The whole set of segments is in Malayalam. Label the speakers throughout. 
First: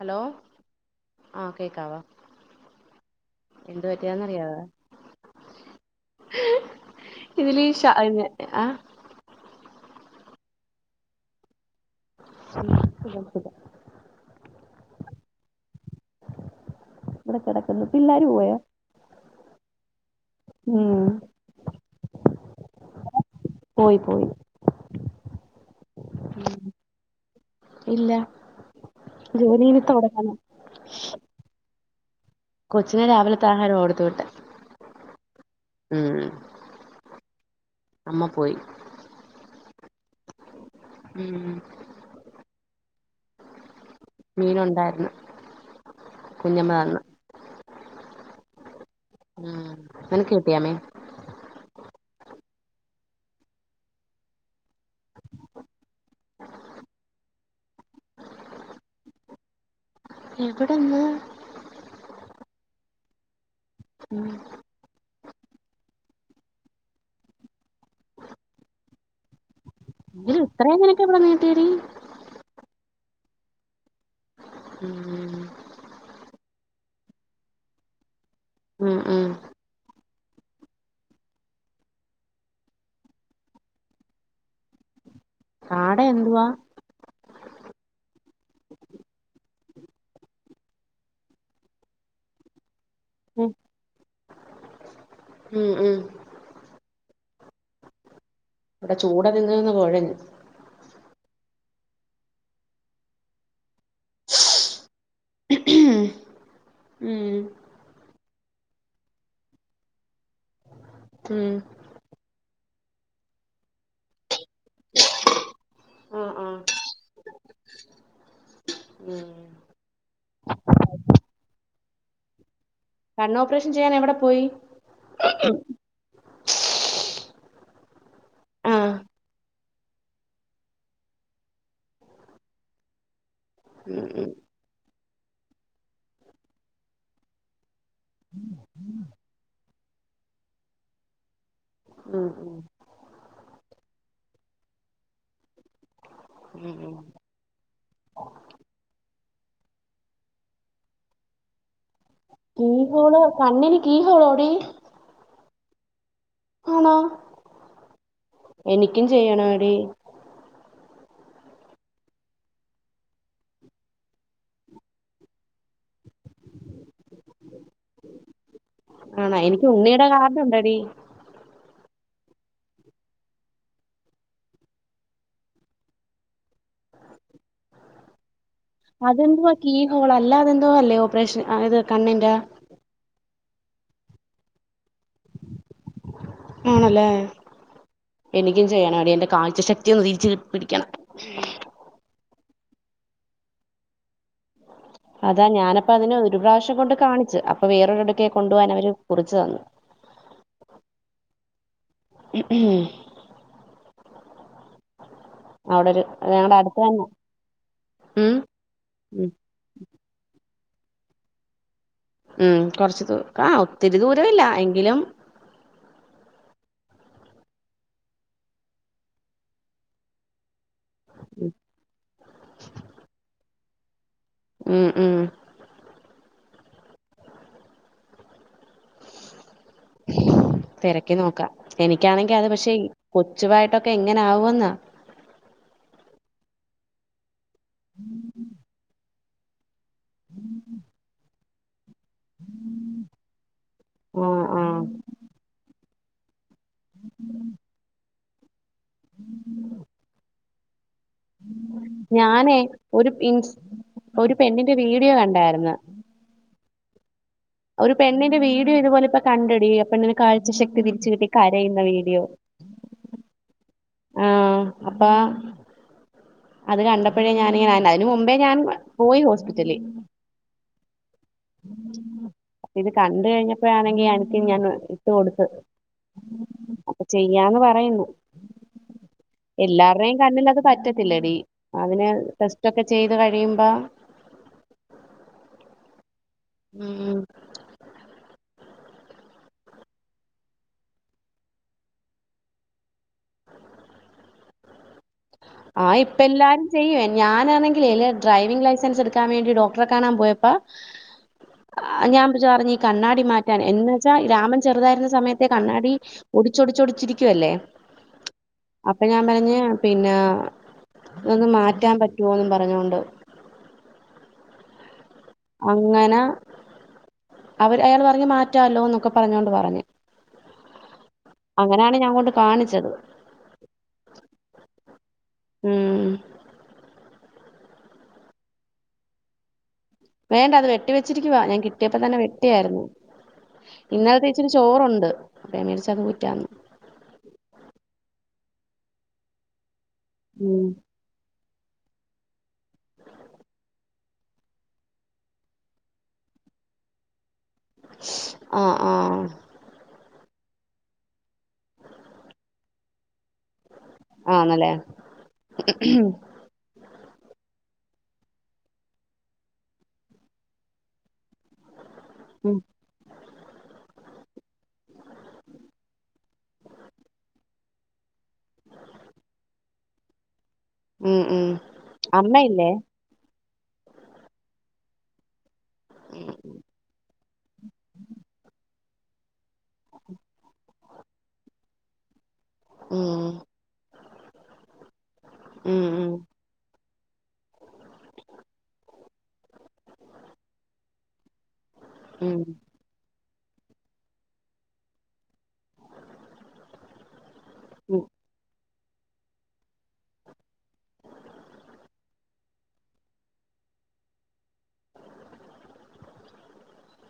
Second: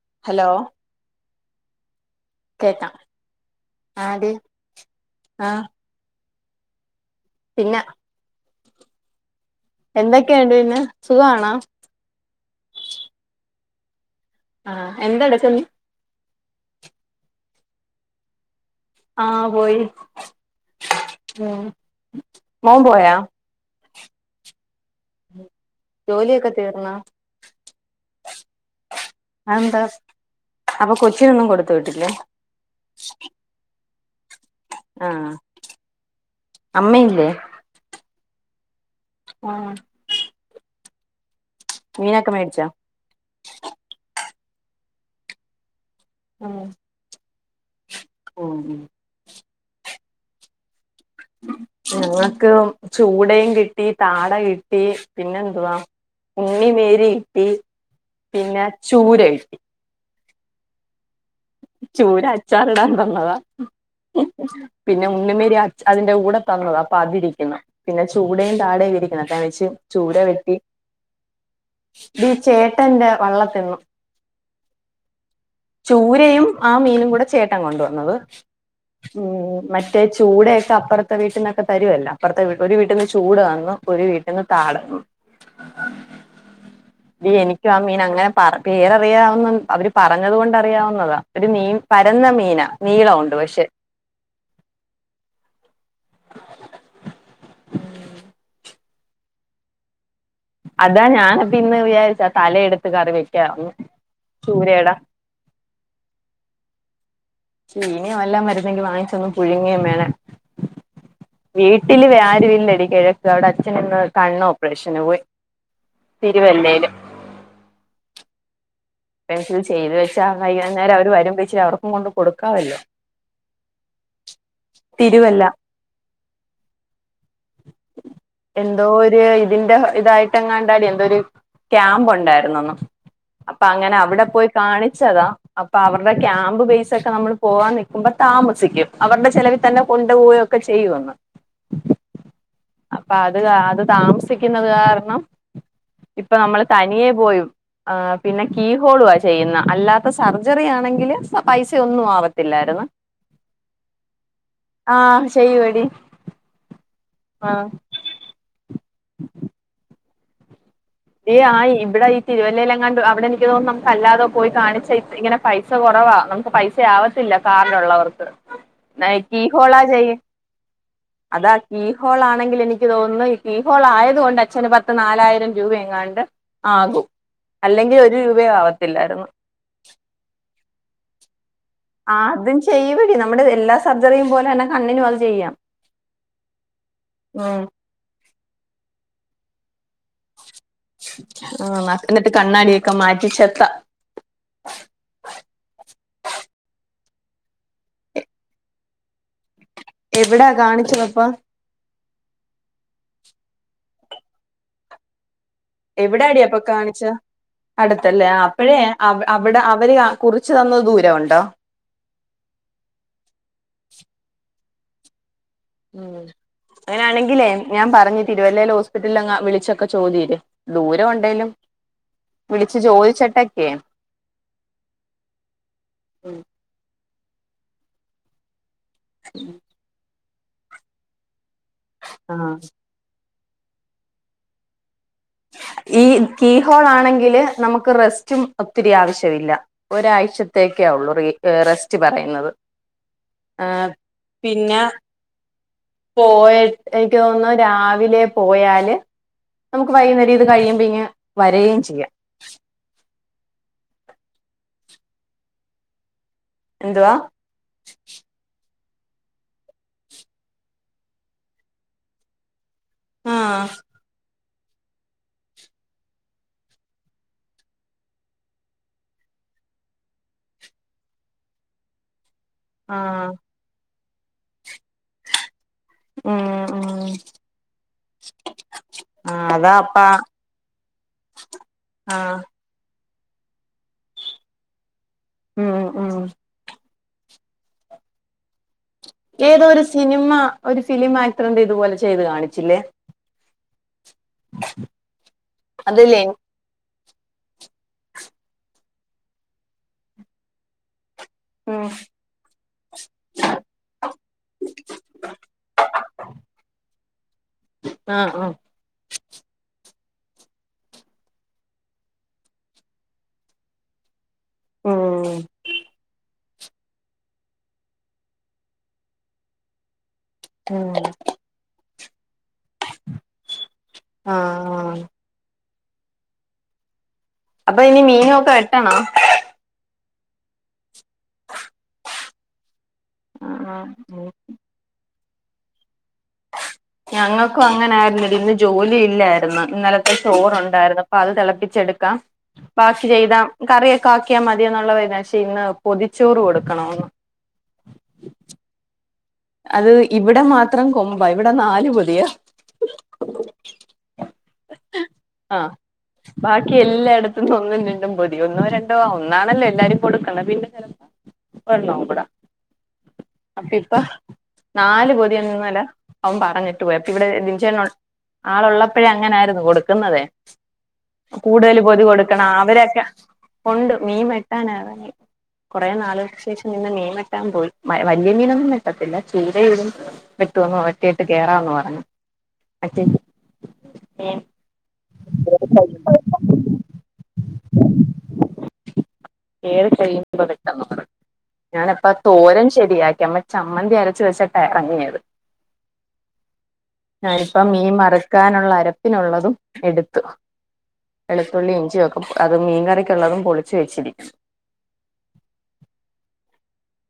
Speaker 1: ഹലോ ആഹ് കേക്കാവോ
Speaker 2: കേക്കാം
Speaker 1: എന്ത്
Speaker 2: ആടി
Speaker 1: പറ്റിയാന്നറിയാവ
Speaker 2: ആഹ്
Speaker 1: ഹ് ഇതിലീ
Speaker 2: പിന്നെ
Speaker 1: [unintelligible]
Speaker 2: എന്തൊക്കെയൊണ്ട് പിന്നെ സുഖവാണോ
Speaker 1: സുഗം സുഗം
Speaker 2: ആഹ് എന്തെടുക്കുന്നെ
Speaker 1: ഇവിടെ കെടക്കുന്നു പിള്ളാര് പോയൊ
Speaker 2: ആഹ് പോയി
Speaker 1: ഉം
Speaker 2: ഉം മോൻ പോയാ
Speaker 1: പോയി പോയി
Speaker 2: ജോലിയൊക്കെ തീർന്നാ
Speaker 1: ഇല്ല ജോലിയിനി
Speaker 2: അതെന്താ
Speaker 1: തൊടങ്ങണം
Speaker 2: അപ്പൊ കൊച്ചിനൊന്നും കൊടുത്ത് വിട്ടില്ലേ
Speaker 1: കൊച്ചിന് രാവിലത്താഹാരവ കൊടുത്ത് വിട്ടെ
Speaker 2: ആഹ്
Speaker 1: ഉം
Speaker 2: അമ്മയില്ലേ
Speaker 1: അമ്മ പോയി
Speaker 2: ആഹ്
Speaker 1: ഉം
Speaker 2: മീനക്കെ മേടിച്ചാ
Speaker 1: മീനൊണ്ടാര്ന്ന് കുഞ്ഞമ്മ തന്ന്
Speaker 2: ഓഹൊ
Speaker 1: ആഹ് നെനക്ക് കിട്ടിയാ മീൻ
Speaker 2: ഞങ്ങക്ക് ചൂടേം കിട്ടി താട കിട്ടി പിന്നെന്തുവാ ഉണ്ണിമേരി കിട്ടി പിന്നെ ചൂര കിട്ടി
Speaker 1: എവിട്ന്ന്
Speaker 2: ചൂര അച്ചാറിടാൻ തന്നതാഹ്ഹ്
Speaker 1: ഉം
Speaker 2: പിന്നെ ഉണ്ണുമേരി അച് അതിന്റെ കൂടെ തന്നത അപ്പ അതിരിക്ക്ന്ന് പിന്നെ ചൂടേം താടേം ഇരിക്കണ്‌ [unintelligible]
Speaker 1: ങ്കിലും ഇത്രേ നിനക്കെവിട്ന്ന് കിട്ടിയെടി
Speaker 2: ടീ ചേട്ടന്റെ വള്ളത്തീന്ന്
Speaker 1: ഉം
Speaker 2: ചൂരയും ആ മീനുംകുടെ ചേട്ടൻ കൊണ്ടുവന്നത് ഉം മ മറ്റേ ചൂടയെക്കെ അപ്പറത്തെ വീട്ടിന്നക്കെ തരുവല്ല അപ്പറത്തെ വി ഒരു വീട്ടിന്ന് ചൂട തന്നു ഒരു വീട്ടിന്ന് താട തന്നു
Speaker 1: കാട എന്തുവാ?
Speaker 2: ഇ എനിക്കും, ആ, മീൻ അങ്ങനെ പറ പേരറിയാവുന്ന അവര് പറഞ്ഞത് കൊണ്ട് അറിയാവുന്നതാ. ഒരു, മീൻ, പരന്ന മീനാ, നീളം ഉണ്ട്
Speaker 1: ഉം
Speaker 2: പക്ഷെ.
Speaker 1: ഉം, ഉം
Speaker 2: ഉം
Speaker 1: ഇവിടെ ചൂട തിന്ന്, തിന്ന് കൊഴഞ്ഞു.
Speaker 2: അതാ, ഞാന് പ്പന്ന് വിചാരിച്ച. തല എടുത്ത് കറി വെക്കന്ന്, ചൂരയുടെ.
Speaker 1: [unintelligible] ഉം
Speaker 2: ചീനി വല്ല മരുന്നെങ്കി വാങ്ങിച്ചൊന്നും പുഴുങ വേണം.
Speaker 1: ഉം
Speaker 2: വീട്ടില് വേ ആരു വില്ലടി. കിഴക് അവിടെ അച്ഛന് കണ്ണ് ഓപ്പറേഷന് പോയി.
Speaker 1: ആഹ് ആഹ്
Speaker 2: തിരുവല്ലയില്.
Speaker 1: ഉം
Speaker 2: പെൻസിൽ ചെയ്ത് വെച്ചാ, കയ്യന്ന അവര് വരുമ്പോഴിച്ചിരി, അവർക്കും കൊണ്ട് കൊടുക്കാവല്ലോ?
Speaker 1: കണ്ണ ഓപ്പറേഷൻ ചെയ്യാൻ എവിടെ പോയി.
Speaker 2: തിരുവല്ല [unintelligible] എന്തോ,
Speaker 1: ആഹ്
Speaker 2: ഒരു ഇതിന്റെ ഇതായിട്ടെങ്ങാണ്ടാടി, എന്തോ ഒരു. ക്യാമ്പ് ഉണ്ടായിരുന്നന് പ്പ, അങ്ങനെ
Speaker 1: ഉം
Speaker 2: അവിടെ
Speaker 1: ഉം
Speaker 2: പോയി കാണിച്ചതാ. അപ്പ, അവരുടെ ക്യാമ്പ് ബേസ് ഒക്കെ നമ്മൾ പോവാൻ നിൽക്കുമ്പോ താമസിക്കും. അവരുടെ ചെലവി തന്നെ കൊണ്ടുപോയ ഒക്കെ ചെയ്യുന്ന്.
Speaker 1: ഉം, ഉം.
Speaker 2: അപ്പ, അത്, അത്, താമസിക്കുന്നത് കാരണം. ഇപ്പൊ, നമ്മൾ
Speaker 1: ഉം ഉം
Speaker 2: തനിയെ പോയും. ആഹ് പിന്നെ, കീ ഹോളു ആ, ചെയ്യുന്ന. അല്ലാത്ത സർജറി ആണെങ്കില്. പൈസ ഒന്നും ആവത്തി...
Speaker 1: കീ, ഹോൾ കണ്ണിന് കീ ഹോളോ ടി.
Speaker 2: ആഹ്, ചെയ്യവടി.
Speaker 1: ആണോ, എനിക്കും ചെയ്യണ. എടീ
Speaker 2: യ് ആഹ്, ഇവിടെ ഈ, തിരുവല്ലയില ല്ലാം ങ്ങാണ്ട് അവിടെ എനിക്ക് തോന്നും. നമുക്ക് അല്ലാതെ പോയി കാണിച്ച ഇങ്ങനെ. പൈസ കുറവാ, നമുക്ക് പൈസ ആവത്തില്ല. കാർട്ലൊള്ളവർക്ക്.
Speaker 1: ആണോ
Speaker 2: നൈറ്റി
Speaker 1: എനിക്ക്
Speaker 2: ഹോളാ
Speaker 1: ഉണ്ണിയുടെ
Speaker 2: ചയ്യ്.
Speaker 1: കാർഡ് ഉണ്ടെടി
Speaker 2: അതാ കീ ഹോൾ ആണെങ്കിൽ എനിക്ക് തോന്നുന്നു. ഈ കീ ഹോൾ ആയത് കൊണ്ട് അച്ഛന് പത്ത് നാലായിരം. രൂപ എങ്ങാണ്ട് ആകും. അല്ലെങ്കി. ഒരു രൂപ ആവ
Speaker 1: അതെതുവാ കീ ഹോള. അല്ല അതെന്തോ അല്ലേ, ഓപ്പറേഷൻ അത്
Speaker 2: ആഹ്, അതും ചെയ്യടി. നമ്മുടെ എല്ലാ സർജറിയും പോലെ തന്നെ കണ്ണിനും അത് ചെയ്യാം.
Speaker 1: ആണല്ലേ?
Speaker 2: ഉം
Speaker 1: എനിക്കും ചെയ്യണ എടീ. എന്റെ, കാഴ്ച ശക്തി ഒന്ന് തി ച് പിടിക്കണം.
Speaker 2: ആഹ്, എന്നിട്ട് കണ്ണാടീക്കെ മാറ്റി ചെത്ത.
Speaker 1: അതാ, ഞാനപ്പ അതിന് ഒരു പ്രാവശം കൊണ്ട് കാണിച്ചു. അപ്പൊ, വേറൊരിടുക്കെ കൊണ്ടു പോവാൻ അവര് കുറിച് തന്നു.
Speaker 2: എവിടാ കാണിച്ചത്പ്പാ.
Speaker 1: ഉം ഉം അവിടെ ഒരു
Speaker 2: എവിട ടീ
Speaker 1: ഞങ്ങളുടെ
Speaker 2: അപ്പൊ
Speaker 1: അടുത്ത്
Speaker 2: കാണിച്ച.
Speaker 1: തന്നെ
Speaker 2: അടുത്തല്ലേ?
Speaker 1: ഉം
Speaker 2: ആഹ്, അപ്പഴേ
Speaker 1: ഉം
Speaker 2: അവിടെ അവര്. കുറിച്ച് തന്നത് ദൂരം ഒണ്ടോ?
Speaker 1: ഉം, കൊറച് ദൂ ആഹ്, ഒത്തിരി ദൂര ഇല്ല. എങ്കിലും.
Speaker 2: ഉം അങ്ങനെയാണെങ്കിലേ, ഞാൻ പറഞ്ഞു തിരുവല്ലയിൽ ഹോസ്പിറ്റലിൽ വിളിച്ചൊക്കെ ചോദി്ര് ദൂരം ഉണ്ടെലും. വിളിച്ച് ചോദിച്ചിട്ടക്കെ.
Speaker 1: ഉം, ഉം
Speaker 2: [unintelligible]
Speaker 1: തെരക്കി നോക്കാം.
Speaker 2: ആ
Speaker 1: എനിക്കാണെങ്കി അത് പക്ഷെ, കൊച്ചുവായിട്ടൊക്കെ എങ്ങനെ ആവൊന്നാ.
Speaker 2: ഈ, കീ, ഹോള്, ആണെങ്കില് നമുക്ക് റെസ്റ്റും ഒത്തിരി ആവശ്യവില്ല. ഒരാഴ്ചത്തേക്കേ ഉള്ളൂ. റീ. ഏഹ് റെസ്റ്റ് പറയ്ന്നത് ആഹ്
Speaker 1: ആ ആ
Speaker 2: പിന്നെ പോയ്ട്ട് എനിക്ക് തോന്നുന്ന് രാവിലെ പോയാല്
Speaker 1: ഉം
Speaker 2: നമുക്ക് വൈന്നേരം ഇത് കഴിയുമ്പ്ങ്ങ്
Speaker 1: ഞാനേ ഒരു ഇൻസ് ഒര് പെണ്ണിന്റെ വീഡിയോ കണ്ടാര്ന്ന്
Speaker 2: എന്തുവാ
Speaker 1: ഒര് പെണ്ണിന്റെ വീഡിയോ ഇതുപോലിപ്പൊകണ്ടെടീ ആപെണ്ണിന് കാഴ്ചശക്തിരിച്ച് കിട്ടി കരയ്ന്ന വീഡിയോ
Speaker 2: ആഹ്
Speaker 1: ആഹ് അപ്പാ അത് കണ്ടപ്പഴേ ഞാനിങ്ങനെ അതിന് മുമ്പേ ഞാൻ പോയി ഹോസ്പിറ്റലി ഇത് കണ്ട് കഴിഞ്ഞപ്പോഴാണെങ്കി അൻക്ക്ങ്ങനെ ട്ട്കൊടുത്ത്
Speaker 2: ഉം ഉം
Speaker 1: അപ്പൊ ചെയ്യാന്ന് പറയുന്നു
Speaker 2: ആഹ് അതാ അപ്പ
Speaker 1: എല്ലാര്ടേം കണ്ണിലത് പറ്റ ത്തില്ലടി അതിന്
Speaker 2: ആഹ്
Speaker 1: ടെസ്റ്റൊക്കെ ചെയ്ത് കഴിയുമ്പം
Speaker 2: ഉം ഉം
Speaker 1: ഉം ഉം
Speaker 2: ഏതോ ഒരു സിനിമ ഒരു ഫിലിം ആക്ടറിന്റെതുപോലെ ചെയ്ത് കാണിച്ചില്ലേ
Speaker 1: [inaudible]
Speaker 2: [inaudible]
Speaker 1: ആഹ് ഇപ്പ എല്ലാരും ചെയ്യുവേ ഞാനാണെങ്കിൽ ഇലെ ഡ്രൈവിംഗ് ലൈസൻസ് എടുക്കാൻ വേണ്ടി ഡോക്ടറെ കാണാൻ പോയപ്പ
Speaker 2: ഉം
Speaker 1: ആഹ് ഞാൻ പിഷെപറഞ്ഞു ഈ കണ്ണാടി മാറ്റാൻ എന്ന് വെച്ചാ രാമൻ ചെറുതായിരുന്ന സമയത്തെ കണ്ണാടി ഒടിച്ചൊടിച്ചൊടിച്ചിരിക്കുവല്ലേ.
Speaker 2: ആഹ് ആഹ്
Speaker 1: അപ്പൊ ഞാൻ പർഞ്ഞ് പിന്നെ ഇതൊന്ന് മാറ്റാൻ പറ്റുവോന്ന് പറഞ്ഞൊണ്ട്
Speaker 2: ഉം
Speaker 1: അങ്ങന അവര് അയാള് പറഞ്ഞ് മാറ്റാല്ലോന്നൊക്കെ പറഞ്ഞോണ്ട് പറഞ്ഞ്
Speaker 2: ഉം
Speaker 1: അങ്ങനാണ് ഞാൻ കൊണ്ട് കാണിച്ചത്
Speaker 2: ആഹ് ആഹ്
Speaker 1: ഉം
Speaker 2: അപ്പൊ ഇനി മീനുവൊക്കെ വെട്ടണോ
Speaker 1: വേണ്ട അത് വെട്ടി വെച്ചിരിക്കുവാ ഞാൻ കിട്ടിയപ്പോ തന്നെ വെട്ടിയാരുന്നു
Speaker 2: ആഹ് ആഹ്
Speaker 1: ഇന്നലത്തെ ഇച്ചിരിച് ചോറൊണ്ട് അപ്പ ഞാൻ വിചാരിച്ചത് ഊറ്റാന്ന്
Speaker 2: ഞങ്ങക്കും അങ്ങനായിരുന്നെടി ഇന്ന് ജോലി ഇല്ലാരുന്ന് ഇന്നലത്തെ
Speaker 1: ഉം
Speaker 2: ചോറൊണ്ടാരുന്ന് അപ്പത് തെളപ്പിച്ചെടുക്കാം ബാക്കി ചെയ്താം കറിയക്കെ ആക്കിയാമതിയെന്നുള്ളതാര്ന്ന് ഇന്ന് പൊതിച്ചോറ് കൊടുക്കണംന്ന്
Speaker 1: ആഹ് ആഹ്
Speaker 2: അത് ഇവിടെ മാത്രം കൊമ്പാ ഇവിടെ നാല് പൊതിയാ
Speaker 1: ആന്നല്ലേ
Speaker 2: ആ ബാക്കി എല്ലാടെത്തും ഒന്നും രണ്ടും പൊതി ഒന്നോ രണ്ടോ ആഹ് ഒന്നാണല്ലോ എല്ലാരും കൊടുക്ക്ണെ പിന്നെ ഒരെണ്ണോംകൂടെ
Speaker 1: ഉം
Speaker 2: അപ്പഇപ്പ നാല് പൊതി എന്ന്ന്നെലെ അവൻ പറഞ്ഞിട്ട് പോയ് അപ്പ ഇവിടെ ബിൻചേട്ടൻ ഒള്ള് ആളൊള്ളപ്പഴേ അങ്ങനാര്ന്ന് കൊടുക്കുന്നതേ
Speaker 1: ഉം ഉം
Speaker 2: കൂടുതല് പൊതി
Speaker 1: അമ്മയില്ലേ
Speaker 2: കൊടുക്കണാവരക്കെ ഒണ്ട് മീൻ വെട്ടാനെറങ്ങി കൊറേ നാള്കൾക്ക് ശേഷം ഇന്ന് മീൻ വെട്ടാൻ പോയി വ വല്യ മീനൊന്നും വെട്ടത്തില്ല ചൂരേം ഇതും വെട്ട്വാന്ന് വെട്ടിയിട്ട് കേറാന്ന് പറഞ്ഞ്
Speaker 1: ഉം
Speaker 2: [inaudible] ഏഹ്
Speaker 1: ഉം ഉം
Speaker 2: [inaudible] ഏത് [inaudible] ഞാനപ്പൊ തോരൻ [inaudible] യാക്കിമ്മ ചമ്മന്തി അരച്ച് വെച്ചിട്ടാ എറങ്ങിയത് ഞാനിപ്പം മീൻ
Speaker 1: ഉം
Speaker 2: വറുക്കാനുള്ള അരപ്പിനുള്ളതും എടുത്തു വെളുത്തുള്ളി ഇഞ്ചിയൊക്കെ അത് മീൻ കറിക്കുള്ളതും പൊളിച്ച് വെച്ചിരിക്ക്ണ്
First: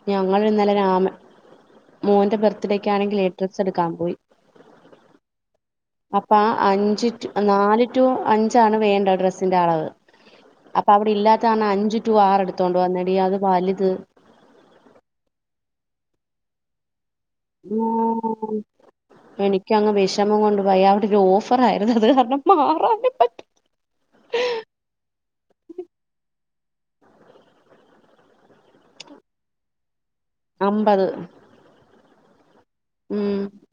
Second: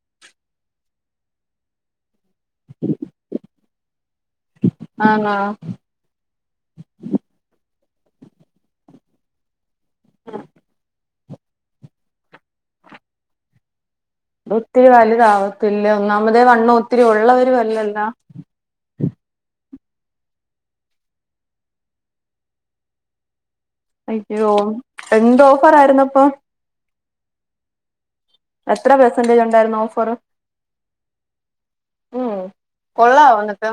Speaker 1: ഞങ്ങളിന്നലെ രാമ മോന്റെ ബർത്ത്ഡേക്കാണെങ്കിലേ ഡ്രസ്സ് എട്ക്കാൻ പോയി
Speaker 2: ആന്നോ
Speaker 1: അപ്പ അഞ്ച് ടു നാല് ടു അഞ്ചാണ് വേണ്ടത് ഡ്രസ്സിന്റെ അളവ് അപ്പൊ അവിടെ ഇല്ലാത്ത കാരണം അഞ്ച് ടു ആറ് എടുത്തോണ്ട് വന്നെടീ അത് വല്ത്
Speaker 2: ഒത്തിരി വല്താവത്തില്ല ഒന്നാമതെ വണ്ണൊ ഒത്തിരി ഉള്ളവര്
Speaker 1: [inaudible] എനിക്കങ്ങ് വെഷമം കൊണ്ട് വയ്യ അവിടൊരു ഓഫർ ആയിരുന്നു അത് കാരണം മാറാനും പറ്റ
Speaker 2: അയ്യോ എന്ത് ഓഫറായിരുന്ന് അപ്പൊ എത്ര പെർസെന്റേജ് ഉണ്ടായിരുന്നു ഓഫറ്
Speaker 1: അമ്പത്
Speaker 2: ഓഹ്
Speaker 1: ഉം
Speaker 2: കൊള്ളാവോ എന്നിട്ട്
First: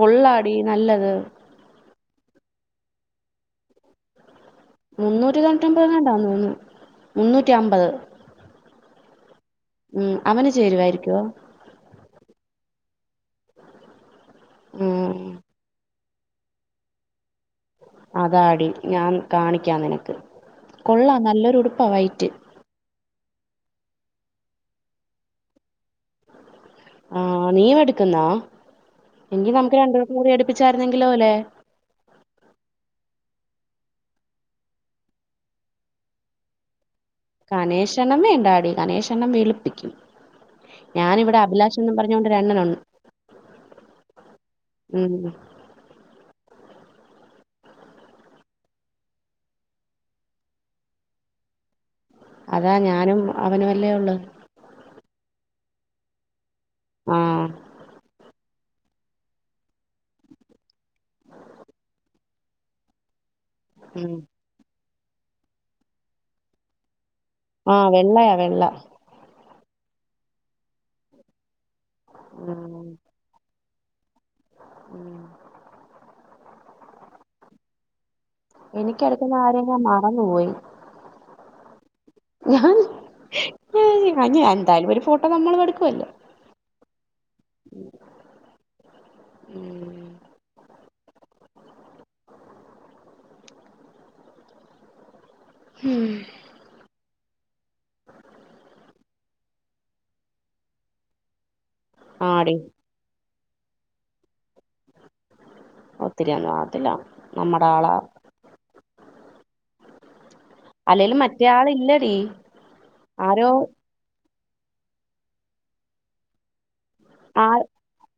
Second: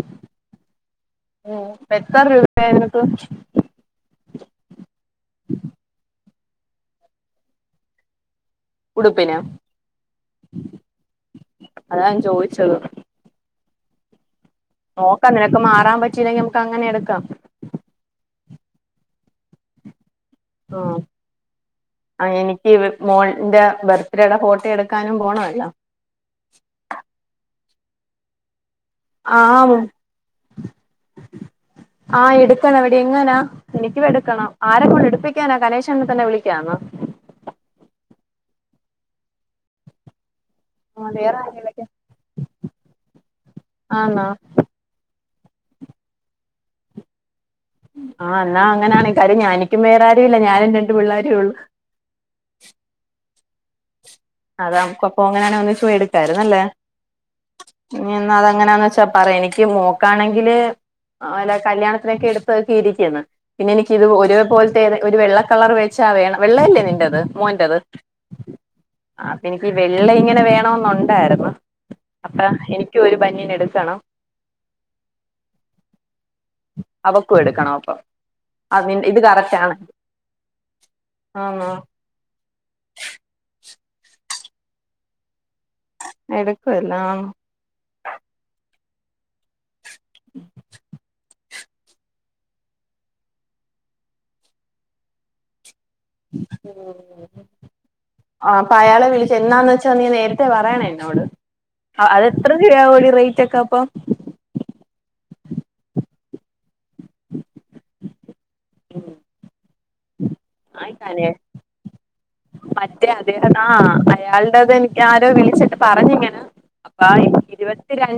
Speaker 1: കൊള്ളാടി നല്ലത്
Speaker 2: ഉം എത്ര രൂപായി നിനക്ക്
Speaker 1: മുന്നൂറ്റി തൊൺറ്റൊമ്പങ്ങാണ്ട തോന്നുന്നു മുന്നൂറ്റി അമ്പത്
Speaker 2: ഉടുപ്പിന്
Speaker 1: ഉം അവന് ചേരുവായിര്ക്കോ
Speaker 2: അതാൻ ചോയിച്ചത്
Speaker 1: ഉം
Speaker 2: നോക്കം നിനക്ക് മാറാൻ പറ്റില്ലെങ്കി നമ്മക്ക് അങ്ങനെ എടുക്കാം
Speaker 1: അതാടി ഞാൻ കാണിക്കാം നിനക്ക്
Speaker 2: ആഹ്
Speaker 1: കൊള്ളാം നല്ലൊരു ഉടുപ്പാ വൈറ്റ്
Speaker 2: അ എനി ക്ക് മോന്റെ ബർത്ത്ഡേയ്ടെ ഫോട്ടോ എടുക്കാനും പോണവല്ലോ
Speaker 1: ആഹ് നീയ്യും എടുക്കുന്നാ എങ്കി നമുക്ക്
Speaker 2: ആഹ്
Speaker 1: രണ്ടു പേർക്കും കൂടി അടുപ്പിച്ചാര്ന്നെങ്കിലോ ലെ
Speaker 2: ആഹ് എടുക്കണവെടി എങ്ങനാ എനിക്കും എടുക്കണം ആരെക്കൊണ്ട് എടുപ്പിക്കാനാ കനേശനെ തന്നെ വിളിക്കാ എന്നാ
Speaker 1: കനേശണ്ണൻ വേണ്ടാടി കനേശണ്ണൻ വെളുപ്പിക്കും
Speaker 2: ആഹ് വേറെ
Speaker 1: ഞാനിവിടെ
Speaker 2: ആരെയും വിളിക്കാം
Speaker 1: അഭിലാഷെന്നും പറഞ്ഞൊണ്ട് ഒരണ്ണനുണ്ട്
Speaker 2: ആന്നോ
Speaker 1: ഉം
Speaker 2: ആഹ് എന്നാ അങ്ങനാണെ കാര്യം ഞാ എനിക്കും വേറാരും ഇല്ല ഞാനും രണ്ട് പിള്ളാരുള്ളു
Speaker 1: അതാ ഞാനും അവനുവല്ലേ ഒള്ളു
Speaker 2: അതാ നമ്മക്ക് അപ്പൊ അങ്ങനെയാണ ഒന്നിച്ച് പോയി എടുക്കാരുന്നു അല്ലേ
Speaker 1: ആഹ്
Speaker 2: ഇനി എന്നാ അത്‌ എങ്ങനാന്ന് വച്ചാ പറയ് എനിക്ക് മോക്കാണെങ്കില് അല്ല കല്യാണത്തിനൊക്കെ എടുത്ത് അത് കീരീക്ക്ന്ന് പിന്നെ എനിക്ക് ഇത്
Speaker 1: ഉം
Speaker 2: ഒരേപോൽതേത് ഒരു വെള്ള കളറ് വെച്ചാ വേണ വെള്ള അല്ലേ നിന്റത് മോന്റത്
Speaker 1: ആഹ് വെള്ളയാ വെള്ള
Speaker 2: അപ്പ എനിക്ക് ഈ വെള്ള ഇങ്ങനെ വേണോന്നുണ്ടായിര്ന്ന് അപ്പാ
Speaker 1: ഉം
Speaker 2: എനിക്കൊരു ബനിയനെടുക്കണം
Speaker 1: ഉം
Speaker 2: അവക്കും എടുക്കണം ഒപ്പം
Speaker 1: എനിക്ക് എട്ക്കുന്ന കാര്യം ഞാൻ മറന്നു പോയി
Speaker 2: ആന്നോ
Speaker 1: ഞാൻ [unintelligible] എന്തായലും ഒരു ഫോട്ടോ നമ്മളും എടുക്കുവല്ലോ
Speaker 2: എടുക്കുവല്ലോ ആഹ്
Speaker 1: ഉം ഉം
Speaker 2: [inaudible]
Speaker 1: ഉം
Speaker 2: [unintelligible] ആപ്പൊ അയാളെ വിളിച്ചു എന്നാന്ന് വെച്ചാ നീ നേരത്തെ പറയണ എന്നോട് അതെത്ര
Speaker 1: ആടി
Speaker 2: രൂപ ആമോസി റേറ്റ് ഒക്കെ അപ്പൊ
Speaker 1: ഒത്തിരിയന്ന പറത്തില്ല നമ്മുടെ ആളാ അല്ലെലും
Speaker 2: ആയിക്കാണേ
Speaker 1: മറ്റേയാള് ഇല്ലടി
Speaker 2: മറ്റേ അദ്ദേഹ ആഹ് അയാളടത് എനിക്ക് ആരോ വിളിച്ചിട്ട് പറഞ്ഞിങ്ങനെ ബായി
Speaker 1: ആ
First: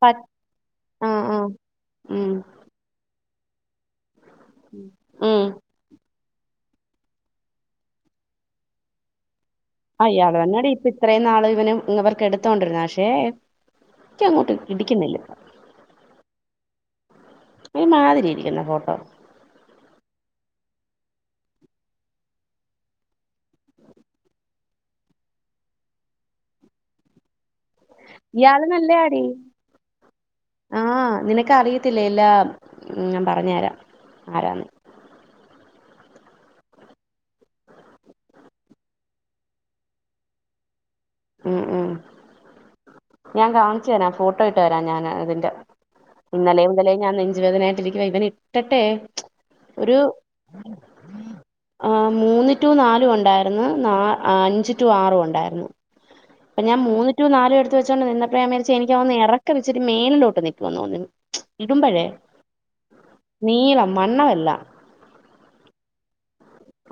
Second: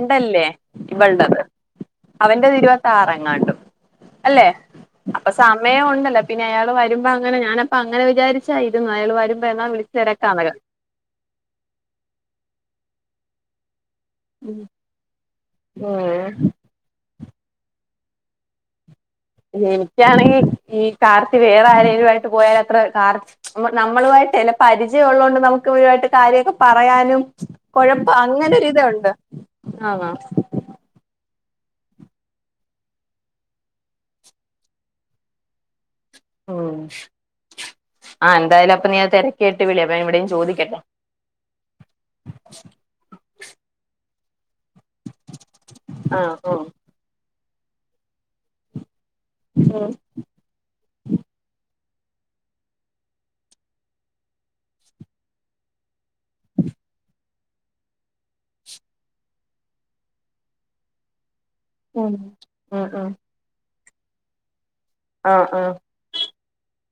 Speaker 1: പ ആ ആ
Speaker 2: ഇവളണ്ടത്
Speaker 1: ഉം
Speaker 2: അവൻന്റെത് ഇരുപത്തി താറങ്ങാണ്ടും അല്ലെ
Speaker 1: ഉം
Speaker 2: അപ്പൊ സമയം ഉണ്ടല്ലോ പിന്നെ അയാൾ വരുമ്പോ അങ്ങനെ ഞാന അപ്പ അങ്ങനെ വിചാരിച്ചായിരുന്നു അയാൾ വരുമ്പോ എന്നാ വിളി
Speaker 1: അയാള് തന്നടി ഇപ്പ ഇത്രയും നാള് ഇവനിവർക്ക് എടുത്തോണ്ടിരുന്ന പക്ഷെ ഇനിക്ക് അങ്ങോട്ട് ഇടിക്കുന്നില്ല
Speaker 2: [unintelligible]
Speaker 1: ഒരുമാതിരിയിരിക്കുന്നു ഫോട്ടോ
Speaker 2: എനിക്കാണെങ്കിൽ ഈ കാർത്തി വേറെ ആരേങ്കലും ആയിട്ട് പോയാല അത്ര കാർത്തി നമ്മളുമായിട്ടല്ല പരിചയം ഉള്ളതുകൊണ്ട് നമുക്ക് ഈയായിട്ട് കാര്യമൊക്കെ പറയാനും കൊഴ
Speaker 1: ഇയാള്
Speaker 2: അങ്ങനെരിതണ്ട് ആഹ്
Speaker 1: ആഹ് നിനക്ക് അറിയത്തില്ലേ എല്ലാം ഞാൻ പറഞ്ഞു തരാം ആരാന്ന്
Speaker 2: ഉം ആഹ് എന്തായാലും അപ്പൊ ഞാൻ തിരക്കേട്ട് വിളി അപ്പഞ ഇവിടെയും ചോദിക്കട്ടെ
Speaker 1: ഉം ഉം ഞാൻ കാണിച്ചു തരാ ഫോട്ടോ ഇട്ട് തരാ ഞാൻ അതിന്റെ
Speaker 2: ആ ആ
Speaker 1: ഇന്നലെ മുതലേ ഞാൻ നെഞ്ചവേദനായിട്ട് ഇരിക്കുവായിവൻ ഇട്ടട്ടെ ഒരു
Speaker 2: [inaudible]
Speaker 1: ആഹ് മൂന്ന് ടു നാലും ഉണ്ടായിരുന്നു നാ അഞ്ച് ടു ആറും ഉണ്ടായിരുന്നു അപ്പ ഞാൻ മൂന്ന് ടു നാലും എടുത്ത് വച്ചുകോണ്ട്ന്നപയചാരിച് എനിക്ക്ന്ന് ഇറക്ക വെച്ചി മേനിലോട്ട് നിക്കുമന്ന്ന്നു
Speaker 2: [unintelligible]
Speaker 1: ഇടുമ്പഴേ
Speaker 2: ഉം ഉം
Speaker 1: നീളം വണ്ണമല്ല
Speaker 2: ആഹ് ആഹ്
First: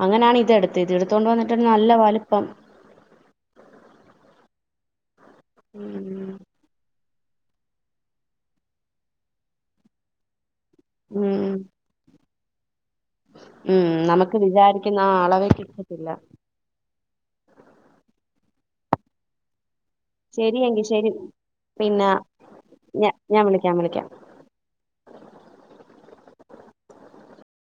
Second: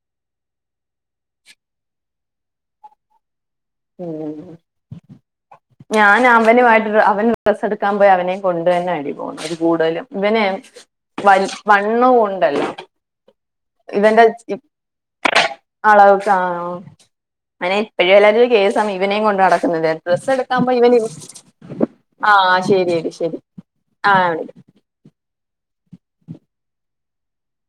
Speaker 1: അങ്ങനെയാണ് ഇതടുത്തത് എടുത്തോണ്ട് വന്നിട്ട് നല്ല വലിപ്പം
Speaker 2: ഉം
Speaker 1: ഉം
Speaker 2: ഞാൻ അവനുമായിട്ട് അവൻ ഡ്രസ് എടുക്കാൻമ്പോ അവനെയും കൊണ്ട് തന്നെ പോകുന്ന കൂടുതലും ഇവനെ
Speaker 1: ഉം
Speaker 2: വലി വ ണ്ണവും ഉണ്ടല്ലോ [unintelligible]
Speaker 1: ഉം നമുക്ക് വിചാരിക്കുന്ന ആ അളവേ കിട്ടത്തില്ല
Speaker 2: അങ്ങനെ ഇപ്പോഴുതൊരു കേസാണ് ഇവനേ കൊണ്ട് നടക്കുന്നത് ഡ്രസ്സാടുക്കാൻ പോയ
Speaker 1: ശരിയെങ്കി
Speaker 2: ഇവൻ
Speaker 1: ശരി പിന്നെ
Speaker 2: ആഹ്
Speaker 1: ഞ
Speaker 2: ശരിയടി ശരി
Speaker 1: ഞാൻ വിളിക്കാം വിളിക്കാം
Speaker 2: ആഹ്